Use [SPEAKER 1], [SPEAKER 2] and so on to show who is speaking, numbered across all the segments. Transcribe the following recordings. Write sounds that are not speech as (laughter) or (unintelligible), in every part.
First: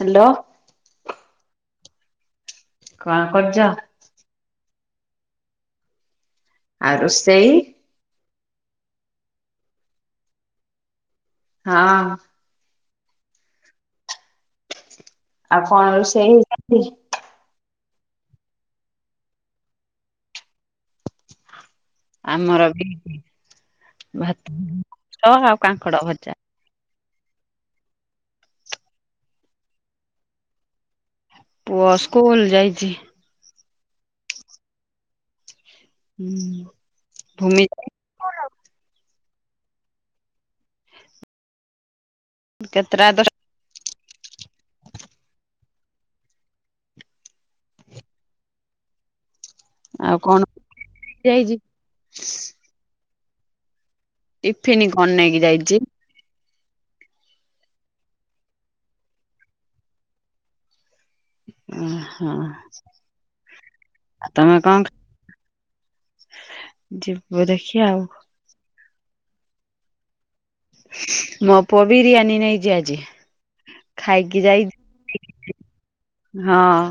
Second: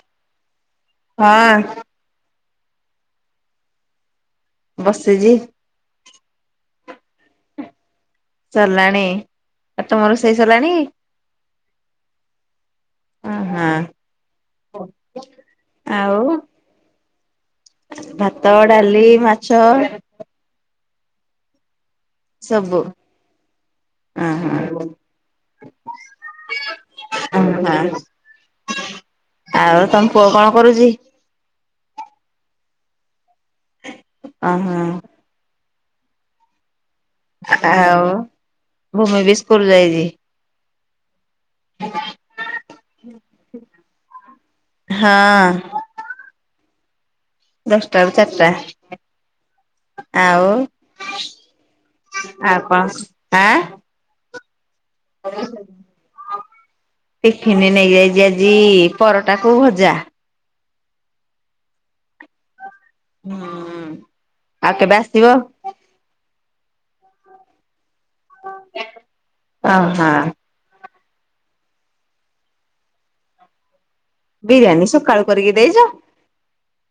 [SPEAKER 1] Hello.
[SPEAKER 2] ହଁ।
[SPEAKER 1] କଣ କରୁଛ?
[SPEAKER 2] ବସିଛି।
[SPEAKER 1] ଆଉ ରୋଷେଇ।
[SPEAKER 2] ସରିଲାଣି ଆଉ ତୁମ ରୋଷେଇ ସରିଲାଣି।
[SPEAKER 1] ହଁ।
[SPEAKER 2] ହ ହଁ। (inaudible)
[SPEAKER 1] ଆଉ କଣ ରୋଷେଇ ହେଇଛନ୍ତି।
[SPEAKER 2] ଭାତ ଡାଲି ମାଛ।
[SPEAKER 1] ଆମର
[SPEAKER 2] ସବୁ
[SPEAKER 1] ବି
[SPEAKER 2] ଅହଁ
[SPEAKER 1] ଭାତ ଆଉ କାଙ୍କଡ ଭଜା।
[SPEAKER 2] ହଁ ଆଉ ତମ ପୁଅ କଣ କରୁଚି?
[SPEAKER 1] ପୁଅ ସ୍କୁଲ ଯାଇଚି।
[SPEAKER 2] ଅ ହଁ।
[SPEAKER 1] ହୁଁ। ଭୂମି
[SPEAKER 2] ଆଉ ଭୂମି ବି ସ୍କୁଲ ଯାଇଚି। (unintelligible)
[SPEAKER 1] କେତେ ଟା ଦଷ (unintelligible)
[SPEAKER 2] ହଁ। ଦଶଟା ରୁ ଚାରିଟା। ଆଉ
[SPEAKER 1] ଯାଇଛି
[SPEAKER 2] ଆଉ କଣ ଆଁ
[SPEAKER 1] ଟିଫିନ କଣ ନେଇକି ଯାଇଚି?
[SPEAKER 2] ଟିଫିନ ନେଇଯାଇଚି ଆଜି ପରଟା କୁ ଭଜା।
[SPEAKER 1] ହଁ
[SPEAKER 2] ହୁଁ
[SPEAKER 1] ହଁ ତମେ
[SPEAKER 2] ଆଉ
[SPEAKER 1] କଣ?
[SPEAKER 2] କେବେ ଆସିବ?
[SPEAKER 1] ଯିବୁ ଦେଖି ଆଉ।
[SPEAKER 2] ଅ ହଁ।
[SPEAKER 1] ମୋ ପୁଅ ବିରିୟାନୀ ନେଇଚି ଆଜି। ଖାଇକି ଯାଇ
[SPEAKER 2] ବିରିୟାନୀ ସକାଳୁ କରିକି ଦେଇଚ।
[SPEAKER 1] ହଁ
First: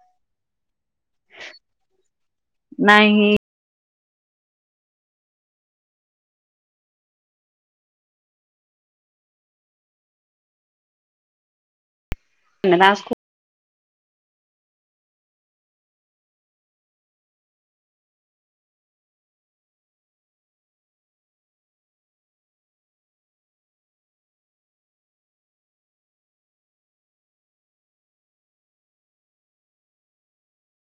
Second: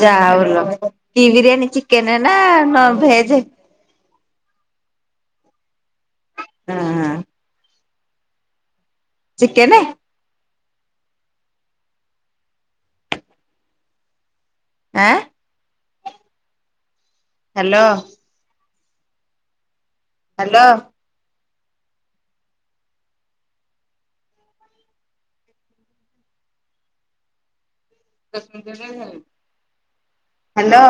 [SPEAKER 2] ଯାହଉଲୋ କି ବିରିୟାନୀ ଚିକେନେ ନା
[SPEAKER 1] ନାଇଁ
[SPEAKER 2] ଭେଜ। ଅ ହଁ। ଚିକେନେ।
[SPEAKER 1] (unintelligible)
[SPEAKER 2] ଆଁ। ହ୍ୟାଲୋ। ହ୍ୟାଲୋ। ହ୍ୟାଲୋ।